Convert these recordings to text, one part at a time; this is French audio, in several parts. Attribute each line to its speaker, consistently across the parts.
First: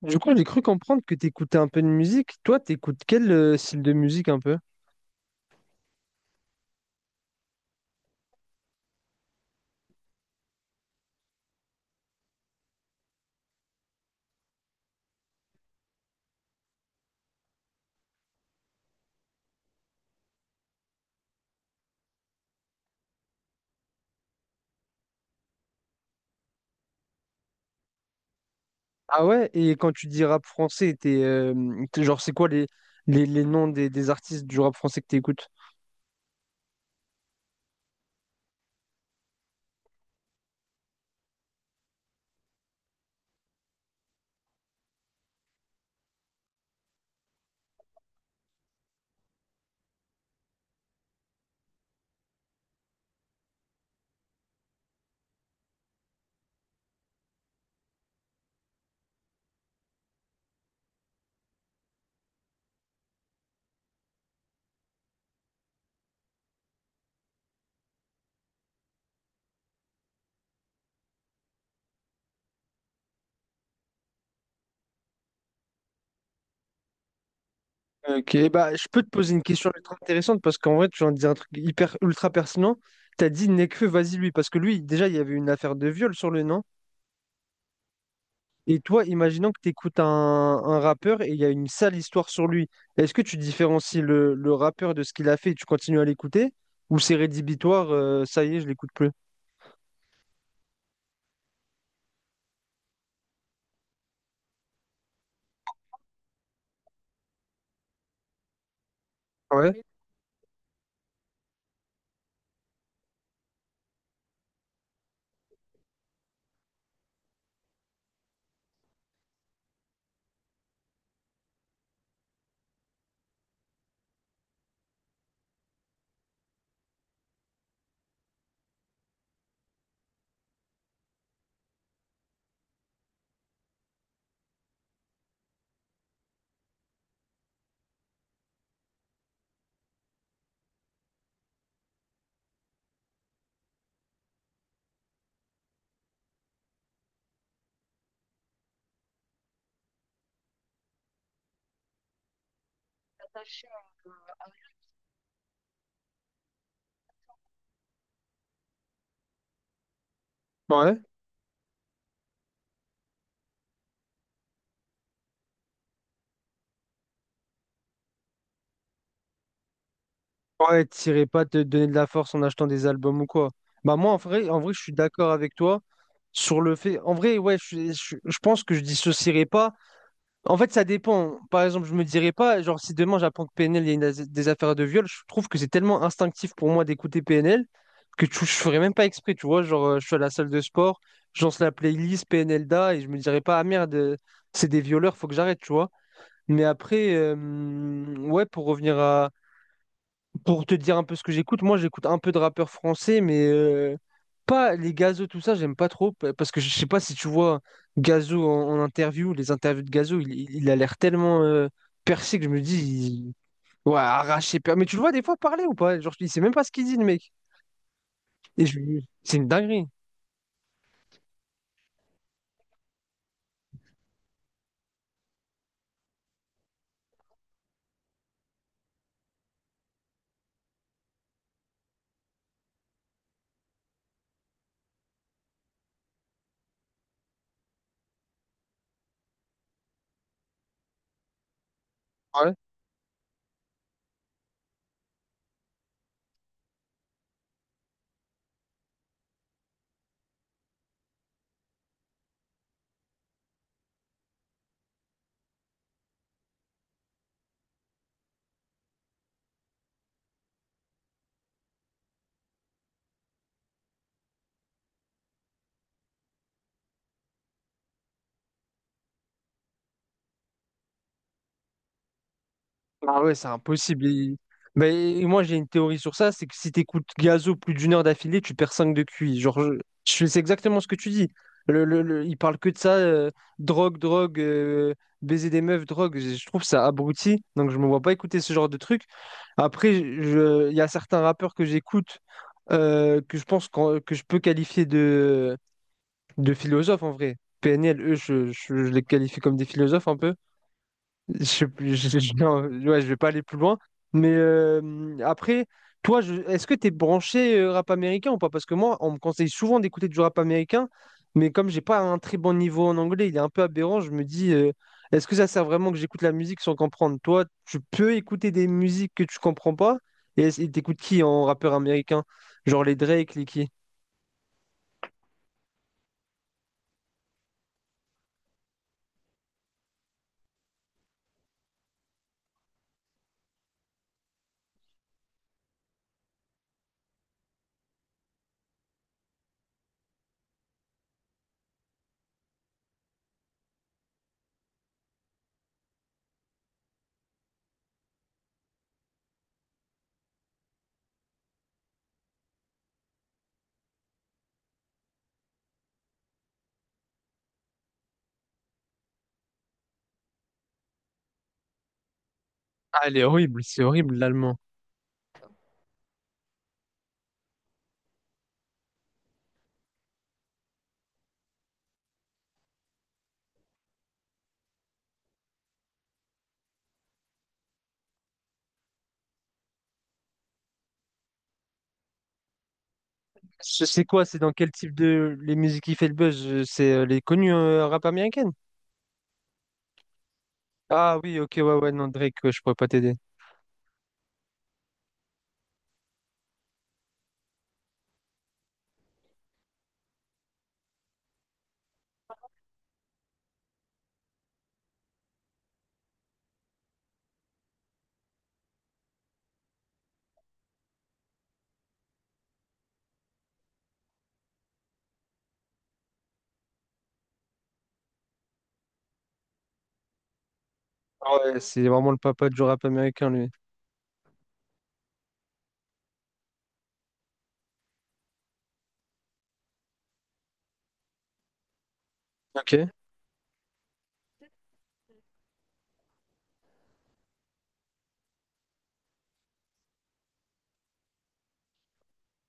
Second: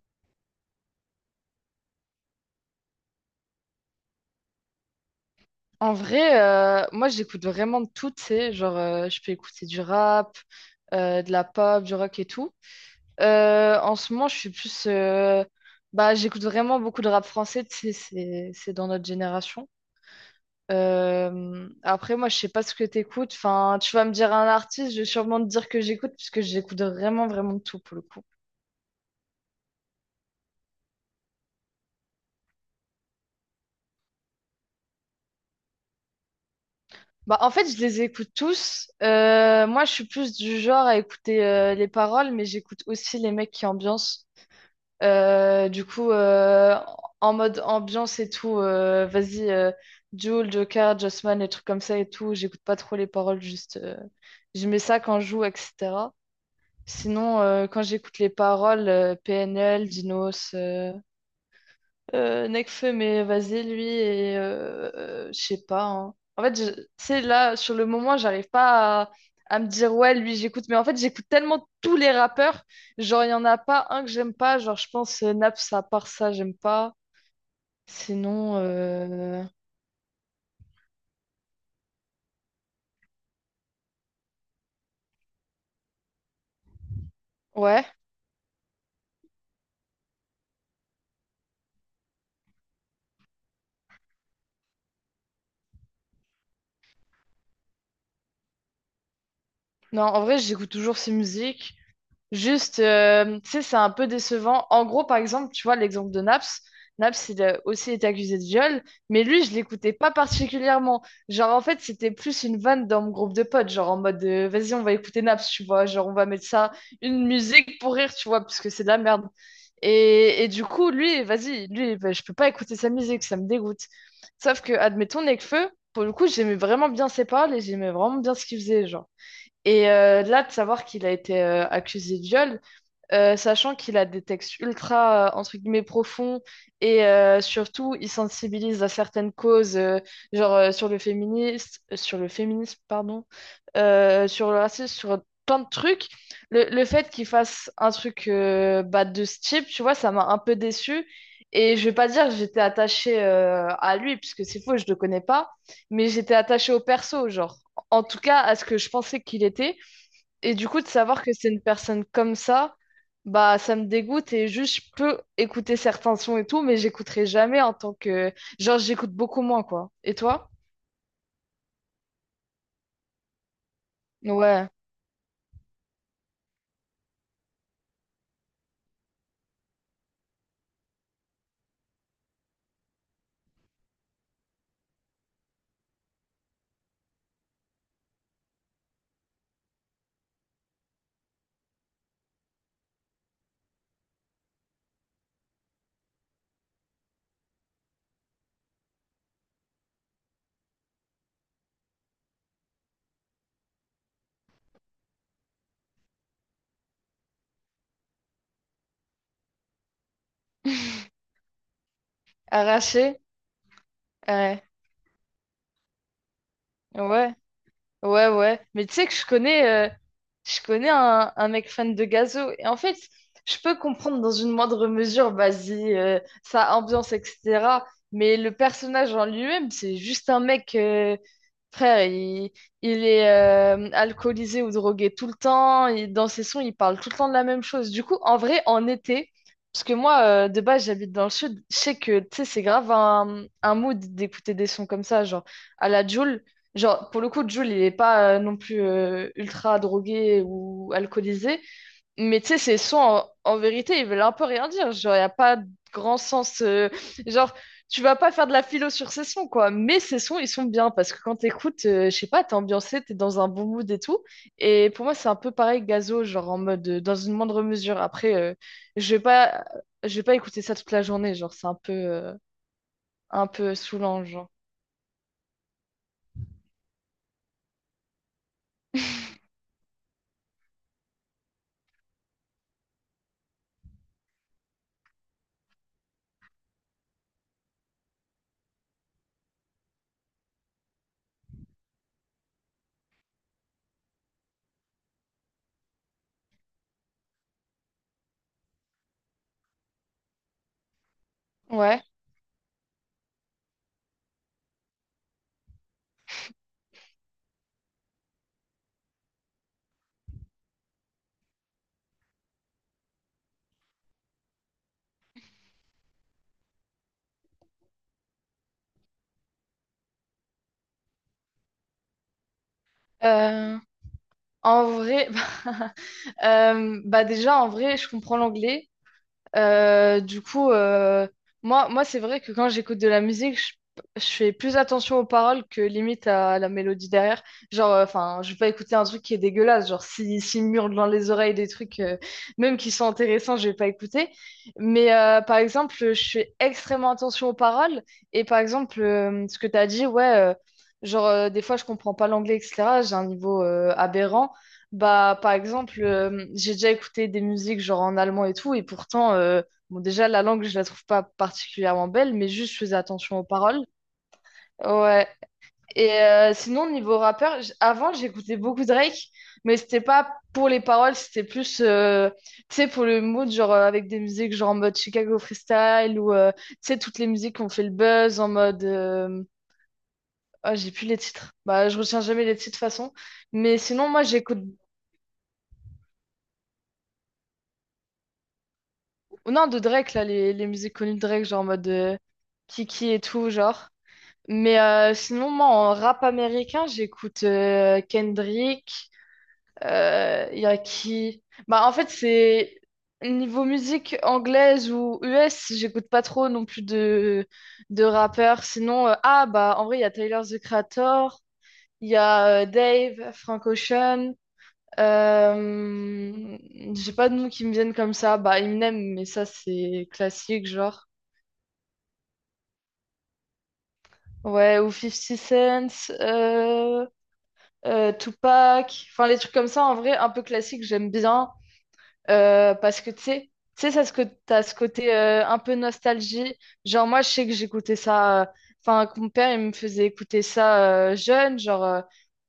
Speaker 1: Du coup, j'ai cru comprendre que t'écoutais un peu de musique. Toi, t'écoutes quel style de musique un peu?
Speaker 2: En vrai, moi j'écoute vraiment de tout, tu sais, genre je peux écouter du rap, de la pop, du rock et tout. En ce moment, je suis plus, bah j'écoute vraiment beaucoup de rap français, tu sais, c'est dans notre génération. Après, moi je sais pas ce que t'écoutes. Enfin, tu vas me dire un artiste, je vais sûrement te dire que j'écoute puisque j'écoute vraiment vraiment de tout pour le coup.
Speaker 1: Ah ouais, et quand tu dis rap français, genre c'est quoi les noms des artistes du rap français que t'écoutes?
Speaker 2: Bah en fait, je les écoute tous. Moi, je suis plus du genre à écouter les paroles, mais j'écoute aussi les mecs qui ambiancent. Du coup, en mode ambiance et tout, vas-y, Jul, Joker, Jossman, les trucs comme ça et tout, j'écoute pas trop les paroles, juste je mets ça quand je joue, etc. Sinon, quand j'écoute les paroles, PNL, Dinos, Nekfeu, mais vas-y, lui, et je sais pas, hein. En fait, tu sais, là, sur le moment, j'arrive pas à me dire, ouais, lui, j'écoute. Mais en fait, j'écoute tellement tous les rappeurs. Genre, il y en a pas un que j'aime pas. Genre, je pense Naps, à part ça, j'aime pas.
Speaker 1: Ok,
Speaker 2: Sinon,
Speaker 1: bah je peux te poser une question ultra intéressante parce qu'en vrai, tu viens de dire un truc hyper ultra pertinent. T'as dit Nekfeu, vas-y lui, parce que lui, déjà, il y avait une affaire de viol sur le nom.
Speaker 2: ouais.
Speaker 1: Et toi, imaginons que tu écoutes un rappeur et il y a une sale histoire sur lui. Est-ce que tu différencies le rappeur de ce qu'il a fait et tu continues à l'écouter? Ou c'est rédhibitoire, ça y est, je l'écoute plus?
Speaker 2: Non, en vrai, j'écoute toujours ses musiques. Juste, tu sais, c'est un peu décevant. En gros, par exemple, tu vois, l'exemple de Naps. Naps, il a aussi été accusé de viol, mais lui, je
Speaker 1: Ouais,
Speaker 2: l'écoutais pas particulièrement. Genre, en fait, c'était plus une vanne dans mon groupe de potes, genre en mode, vas-y, on va écouter Naps, tu vois, genre, on va mettre ça, une musique pour rire, tu vois, parce que c'est de la merde. Et du coup, lui, vas-y, lui, bah, je peux pas écouter sa musique, ça me dégoûte. Sauf que, admettons, Nekfeu, pour le coup, j'aimais vraiment bien ses paroles et j'aimais vraiment bien ce qu'il faisait, genre. Et là, de savoir qu'il a été accusé de viol, sachant qu'il a des textes ultra, entre guillemets, profonds, et surtout, il sensibilise à certaines causes, genre sur le féminisme, pardon, sur le racisme, sur plein de trucs. Le fait qu'il fasse un truc bah, de ce type, tu vois, ça m'a un peu déçue. Et je vais pas dire que j'étais attachée à lui, puisque c'est faux, je le connais pas, mais j'étais attachée au perso, genre, en tout cas, à ce que je pensais qu'il était. Et du coup, de
Speaker 1: ouais.
Speaker 2: savoir que c'est une personne comme ça, bah ça me dégoûte et juste je peux écouter certains sons et tout, mais j'écouterai jamais en tant que... Genre, j'écoute beaucoup moins, quoi. Et toi?
Speaker 1: Ouais, t'irais pas te donner de la force en achetant des albums ou quoi. Bah moi, en
Speaker 2: Ouais.
Speaker 1: vrai, je suis d'accord avec toi sur le fait. En vrai, ouais, je pense que je dissocierais pas. En fait, ça dépend. Par exemple, je me dirais pas, genre, si demain j'apprends que PNL, il y a une des affaires de viol, je trouve que c'est tellement instinctif pour moi d'écouter PNL que je ferais même pas exprès, tu vois. Genre, je suis à la salle de sport, je lance la playlist PNL Da et je me dirais pas, ah merde, c'est des violeurs, faut que j'arrête, tu vois. Mais après, ouais, pour te dire un peu ce que j'écoute, moi j'écoute un peu de rappeurs français, mais pas les Gazo, tout ça, j'aime pas trop. Parce que je sais pas si tu vois Gazo en interview, les interviews de Gazo, il a l'air tellement percé que je me dis,
Speaker 2: Arraché?
Speaker 1: ouais, arraché.
Speaker 2: Ouais.
Speaker 1: Mais tu le vois des fois parler ou pas? Genre, il sait même pas ce qu'il dit, le mec.
Speaker 2: Ouais. Ouais, ouais.
Speaker 1: Et je-
Speaker 2: Mais tu sais que
Speaker 1: c'est une dinguerie.
Speaker 2: je connais un mec fan de Gazo. Et en fait, je peux comprendre dans une moindre mesure, vas-y, sa ambiance, etc. Mais le personnage en lui-même, c'est juste un mec, frère, il est alcoolisé ou drogué tout le temps. Et dans ses sons, il parle tout le temps de la même chose. Du coup, en vrai, en été, parce que moi, de base, j'habite dans le sud, je sais que, tu sais, c'est grave un mood d'écouter des sons comme ça, genre à la Jul. Genre, pour le coup, Jules, il est pas non plus ultra drogué ou alcoolisé, mais tu sais, ses sons, en vérité, ils veulent un peu rien dire. Genre, il n'y a pas de grand sens. Genre, tu vas pas faire de la philo sur ses sons, quoi. Mais ses sons, ils sont bien parce que quand t'écoutes, je sais pas, t'es ambiancé, t'es dans un bon mood et tout. Et pour moi, c'est un peu pareil que Gazo, genre en mode, dans une moindre mesure. Après, je vais pas, je vais pas écouter ça toute la journée, genre, c'est un peu, euh,
Speaker 1: Ah ouais,
Speaker 2: un
Speaker 1: c'est
Speaker 2: peu
Speaker 1: impossible.
Speaker 2: saoulant, genre.
Speaker 1: Mais moi, j'ai une théorie sur ça, c'est que si t'écoutes Gazo plus d'une heure d'affilée, tu perds 5 de QI. Genre, c'est exactement ce que tu dis. Il parle que de ça, drogue, drogue, baiser des meufs, drogue. Je trouve ça abruti, donc je me vois pas écouter ce genre de truc. Après, il y a certains rappeurs que j'écoute que je pense que je peux qualifier de philosophes en vrai. PNL, eux, je les qualifie comme des philosophes un peu. Je sais plus,
Speaker 2: Ouais.
Speaker 1: non, ouais, je vais pas aller plus loin. Mais après, toi, est-ce que tu es branché rap américain ou pas? Parce que moi, on me conseille souvent d'écouter du rap américain, mais comme j'ai pas un très bon niveau en anglais, il est un peu aberrant, je me dis, est-ce que ça sert vraiment que j'écoute la musique sans comprendre? Toi, tu peux écouter des musiques que tu comprends pas, et et t'écoutes qui en rappeur américain? Genre les Drake, les qui?
Speaker 2: Euh, en vrai. Bah déjà, en vrai, je comprends l'anglais. Du coup, moi c'est vrai que quand j'écoute de la musique, je fais plus attention aux paroles que limite à la mélodie derrière. Genre, enfin, je vais pas écouter un truc qui est dégueulasse. Genre, si, s'il me hurle dans les oreilles des trucs, même qui sont intéressants, je vais pas écouter. Mais par exemple, je fais extrêmement attention aux paroles. Et par exemple, ce que tu as dit, ouais, genre, des fois, je comprends pas l'anglais, etc. J'ai un niveau aberrant. Bah, par exemple, j'ai déjà écouté des musiques genre en allemand et tout, et pourtant, bon, déjà, la langue, je la trouve pas particulièrement belle, mais juste, je faisais
Speaker 1: Ah, elle est
Speaker 2: attention aux
Speaker 1: horrible, c'est
Speaker 2: paroles.
Speaker 1: horrible l'allemand.
Speaker 2: Ouais. Et sinon, niveau rappeur, avant, j'écoutais beaucoup Drake, mais c'était pas pour les paroles, c'était plus, tu sais, pour le mood, genre avec des musiques genre en mode Chicago Freestyle ou, tu sais, toutes les musiques qui ont fait le buzz en mode. Ah, j'ai plus les titres. Bah, je retiens jamais les titres de toute façon. Mais
Speaker 1: Je sais
Speaker 2: sinon, moi,
Speaker 1: quoi, c'est dans
Speaker 2: j'écoute.
Speaker 1: quel type de les musiques qui fait le buzz? C'est les connus rap américaines?
Speaker 2: Ou non, de Drake, là, les musiques connues
Speaker 1: Ah
Speaker 2: de
Speaker 1: oui,
Speaker 2: Drake,
Speaker 1: ok,
Speaker 2: genre
Speaker 1: ouais,
Speaker 2: en mode
Speaker 1: ouais, non, Drake, ouais, je pourrais pas
Speaker 2: Kiki
Speaker 1: t'aider.
Speaker 2: et tout, genre. Mais sinon, moi, en rap américain, j'écoute Kendrick, y a qui... Bah, en fait, c'est... Niveau musique anglaise ou US, j'écoute pas trop non plus de rappeurs. Sinon, ah, bah, en vrai, il y a Tyler, The Creator, il y a Dave, Frank Ocean, euh, j'ai pas de noms qui me viennent comme ça. Bah, Eminem, mais ça, c'est classique, genre.
Speaker 1: Ah ouais, c'est vraiment le papa du rap américain, lui.
Speaker 2: Ouais, ou Fifty Cent, euh, Tupac. Enfin, les trucs comme ça, en vrai, un peu classique, j'aime bien.
Speaker 1: Ok.
Speaker 2: Parce que, tu sais, ça, ce que t'as ce côté un peu nostalgie. Genre, moi, je sais que j'écoutais ça. Enfin, que mon père, il me faisait écouter ça jeune, genre.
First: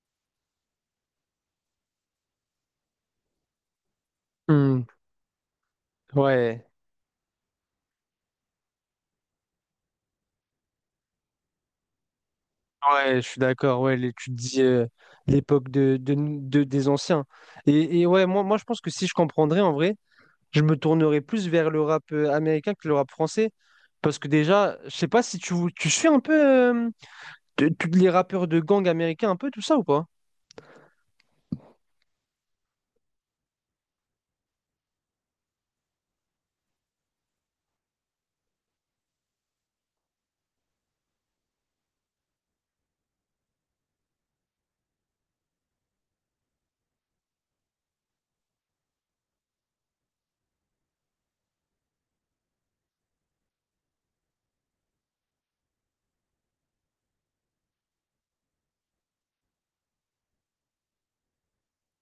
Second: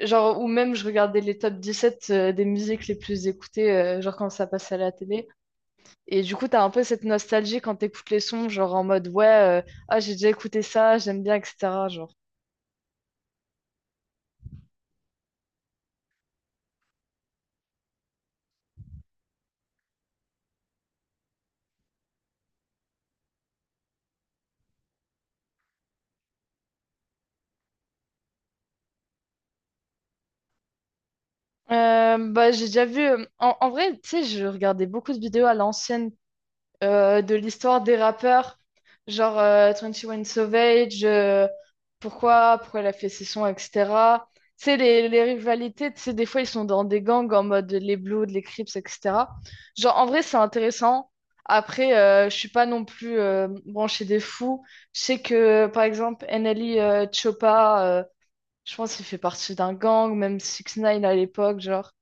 Speaker 2: Genre, ou même je regardais les top 17 des musiques les plus écoutées, genre quand ça passait à
Speaker 1: Hmm,
Speaker 2: la télé. Et du coup, t'as
Speaker 1: ouais,
Speaker 2: un peu cette nostalgie quand t'écoutes les sons, genre en mode ouais, ah, j'ai déjà écouté ça, j'aime bien, etc. Genre.
Speaker 1: ouais, je suis d'accord, ouais, tu te dis l'époque des anciens. Et ouais, moi, je pense que si je comprendrais, en vrai, je me tournerais plus vers le rap américain que le rap français. Parce que déjà, je sais pas si tu suis un peu euh, tous les rappeurs de gang américains, un peu tout ça ou pas?
Speaker 2: Bah, j'ai déjà vu. En vrai, tu sais, je regardais beaucoup de vidéos à l'ancienne de l'histoire des rappeurs, genre twenty One Savage, pourquoi elle a fait ses sons, etc. Tu sais, les rivalités, tu sais, des fois, ils sont dans des gangs en mode les Bloods, les Crips, etc. Genre, en vrai, c'est intéressant. Après, je suis pas non plus branchée des fous. Je sais que, par exemple, NLE Choppa, je pense qu'il fait partie d'un gang, même Six Nine à l'époque, genre.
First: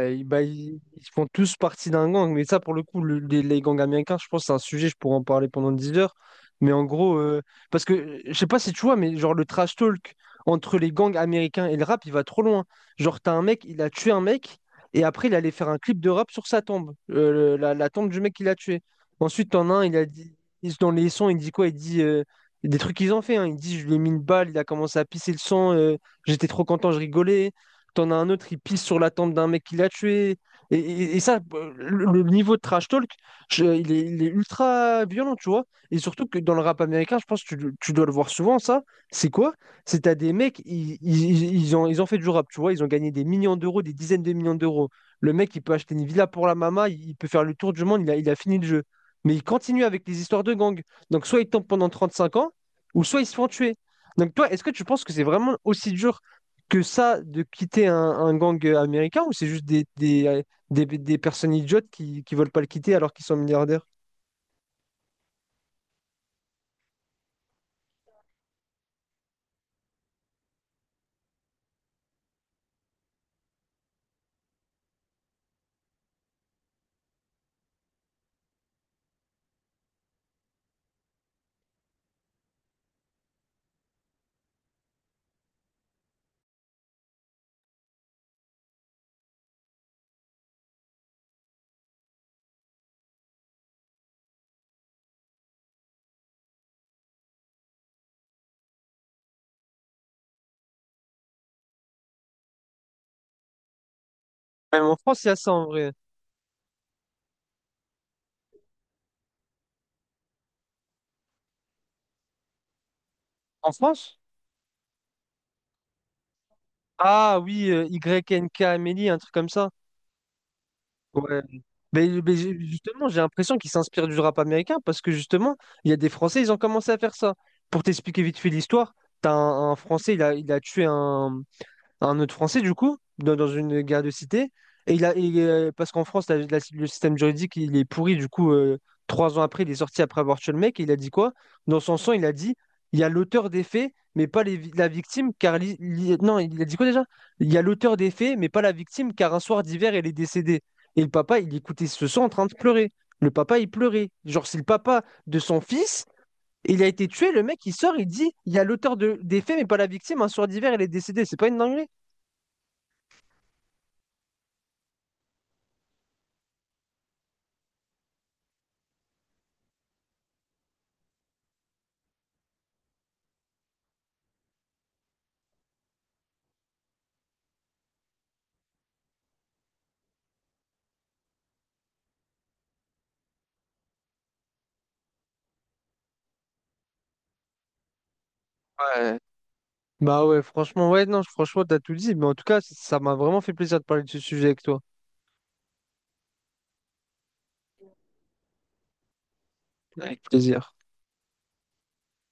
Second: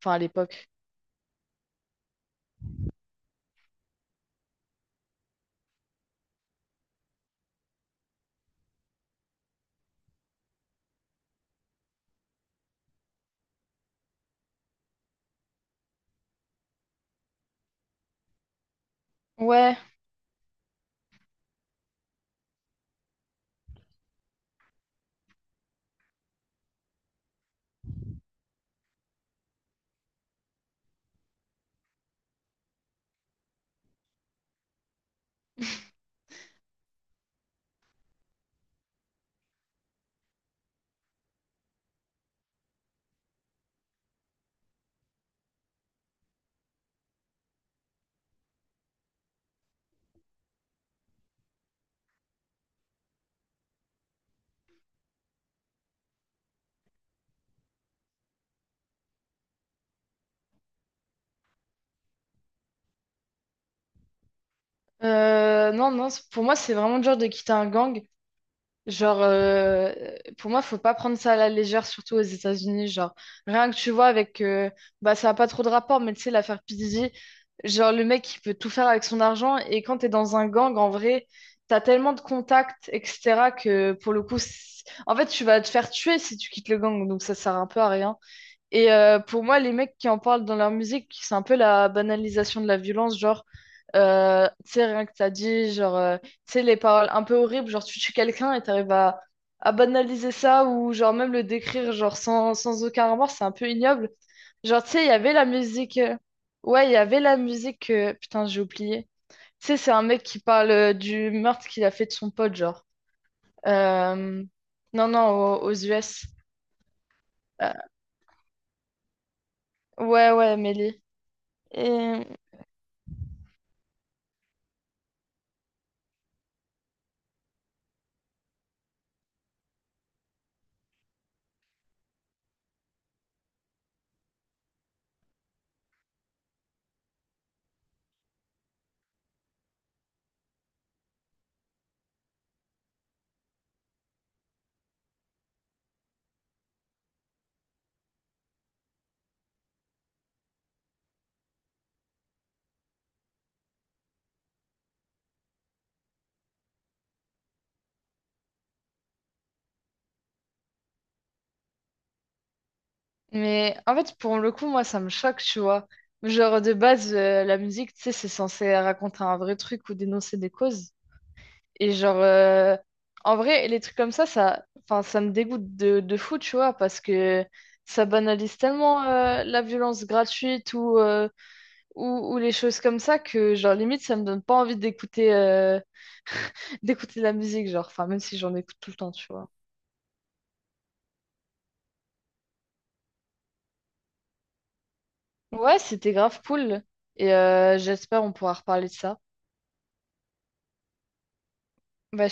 Speaker 2: Enfin, à
Speaker 1: bah,
Speaker 2: l'époque.
Speaker 1: ils font tous partie d'un gang, mais ça, pour le coup, les gangs américains, je pense que c'est un sujet, je pourrais en parler pendant 10 heures. Mais en gros, parce que je sais pas si tu vois, mais genre le trash talk entre les gangs américains et le rap, il va trop loin. Genre, t'as un mec, il a tué un mec, et après, il allait faire un clip de rap sur sa tombe, la tombe du mec qu'il a tué. Ensuite, t'en as
Speaker 2: Ouais.
Speaker 1: un, il a dit, dans les sons, il dit quoi? Il dit des trucs qu'ils ont fait, hein. Il dit, je lui ai mis une balle, il a commencé à pisser le sang, j'étais trop content, je rigolais. T'en as un autre, il pisse sur la tente d'un mec qui l'a tué. Et ça, le niveau de trash talk, il est ultra violent, tu vois. Et surtout que dans le rap américain, je pense que tu dois le voir souvent, ça. C'est quoi? C'est t'as des mecs, ils ont fait du rap, tu vois. Ils ont gagné des millions d'euros, des dizaines de millions d'euros. Le mec, il peut acheter une villa pour la mama, il peut faire le tour du monde, il a fini le jeu. Mais il continue avec les histoires de gang. Donc soit il tombe pendant 35 ans, ou soit ils se font tuer. Donc toi, est-ce que tu penses que c'est vraiment aussi dur que ça de quitter un gang américain ou c'est juste des personnes idiotes qui ne veulent pas le quitter alors qu'ils sont milliardaires?
Speaker 2: Non, non, pour moi, c'est vraiment dur de quitter un gang. Genre, pour moi, faut pas prendre ça à la légère, surtout aux États-Unis. Genre, rien que tu vois avec, bah, ça a pas trop de rapport, mais tu sais, l'affaire P. Diddy, genre, le mec, il peut tout faire avec son argent. Et quand t'es dans un gang, en vrai, t'as tellement de contacts, etc., que pour le coup, en fait, tu vas te faire tuer si tu quittes le gang. Donc, ça sert un peu à rien. Et pour moi, les mecs qui en parlent dans leur musique, c'est un peu la banalisation de la violence, genre, tu sais, rien que t'as dit, genre, tu sais, les paroles un peu horribles, genre, tu tues quelqu'un et t'arrives à banaliser ça, ou genre, même le décrire, genre, sans aucun remords, c'est un peu ignoble. Genre,
Speaker 1: Même
Speaker 2: tu
Speaker 1: en
Speaker 2: sais, il y
Speaker 1: France, il y
Speaker 2: avait
Speaker 1: a
Speaker 2: la
Speaker 1: ça en vrai.
Speaker 2: musique, ouais, il y avait la musique, putain, j'ai oublié. Tu sais, c'est un mec qui parle du meurtre qu'il a fait de son pote, genre.
Speaker 1: En France?
Speaker 2: Euh, Non, non, aux US.
Speaker 1: Ah oui,
Speaker 2: Euh,
Speaker 1: YNK Amélie, un truc comme ça.
Speaker 2: ouais, ouais, Mélie.
Speaker 1: Ouais. Mais,
Speaker 2: Et...
Speaker 1: mais justement, j'ai l'impression qu'ils s'inspirent du rap américain parce que justement, il y a des Français, ils ont commencé à faire ça. Pour t'expliquer vite fait l'histoire, t'as un Français, il a tué un autre Français, du coup, dans une guerre de cité. Parce qu'en France, le système juridique, il est pourri. Du coup, 3 ans après, il est sorti après avoir tué le mec. Et il a dit quoi? Dans son sang, il a dit, il y a l'auteur des faits, mais pas la victime, car... non, il a dit quoi déjà? Il y a l'auteur des faits, mais pas la victime, car un soir d'hiver, elle est décédée. Et le papa, il écoutait ce sang en train de pleurer. Le papa, il pleurait. Genre, c'est le papa de son fils. Il a été tué, le mec il sort, il dit, il y a l'auteur des faits, mais pas la victime, un soir d'hiver, elle est décédée. C'est pas une dinguerie?
Speaker 2: Mais en fait, pour le coup, moi, ça me choque, tu vois. Genre, de base, la musique, tu sais, c'est censé raconter un vrai truc ou dénoncer des causes. Et genre, en vrai, les trucs comme ça, enfin, ça me dégoûte de fou, tu vois, parce que ça banalise tellement la violence gratuite ou les choses comme ça que, genre, limite, ça me donne pas envie d'écouter d'écouter de la musique, genre, enfin, même si j'en écoute tout le temps,
Speaker 1: Ouais.
Speaker 2: tu vois.
Speaker 1: Bah ouais, franchement, ouais, non, franchement, t'as tout dit. Mais en tout cas, ça m'a vraiment fait plaisir de parler de ce sujet avec toi.
Speaker 2: Ouais, c'était grave cool. Et j'espère on pourra reparler de ça.
Speaker 1: Avec plaisir.
Speaker 2: Bah,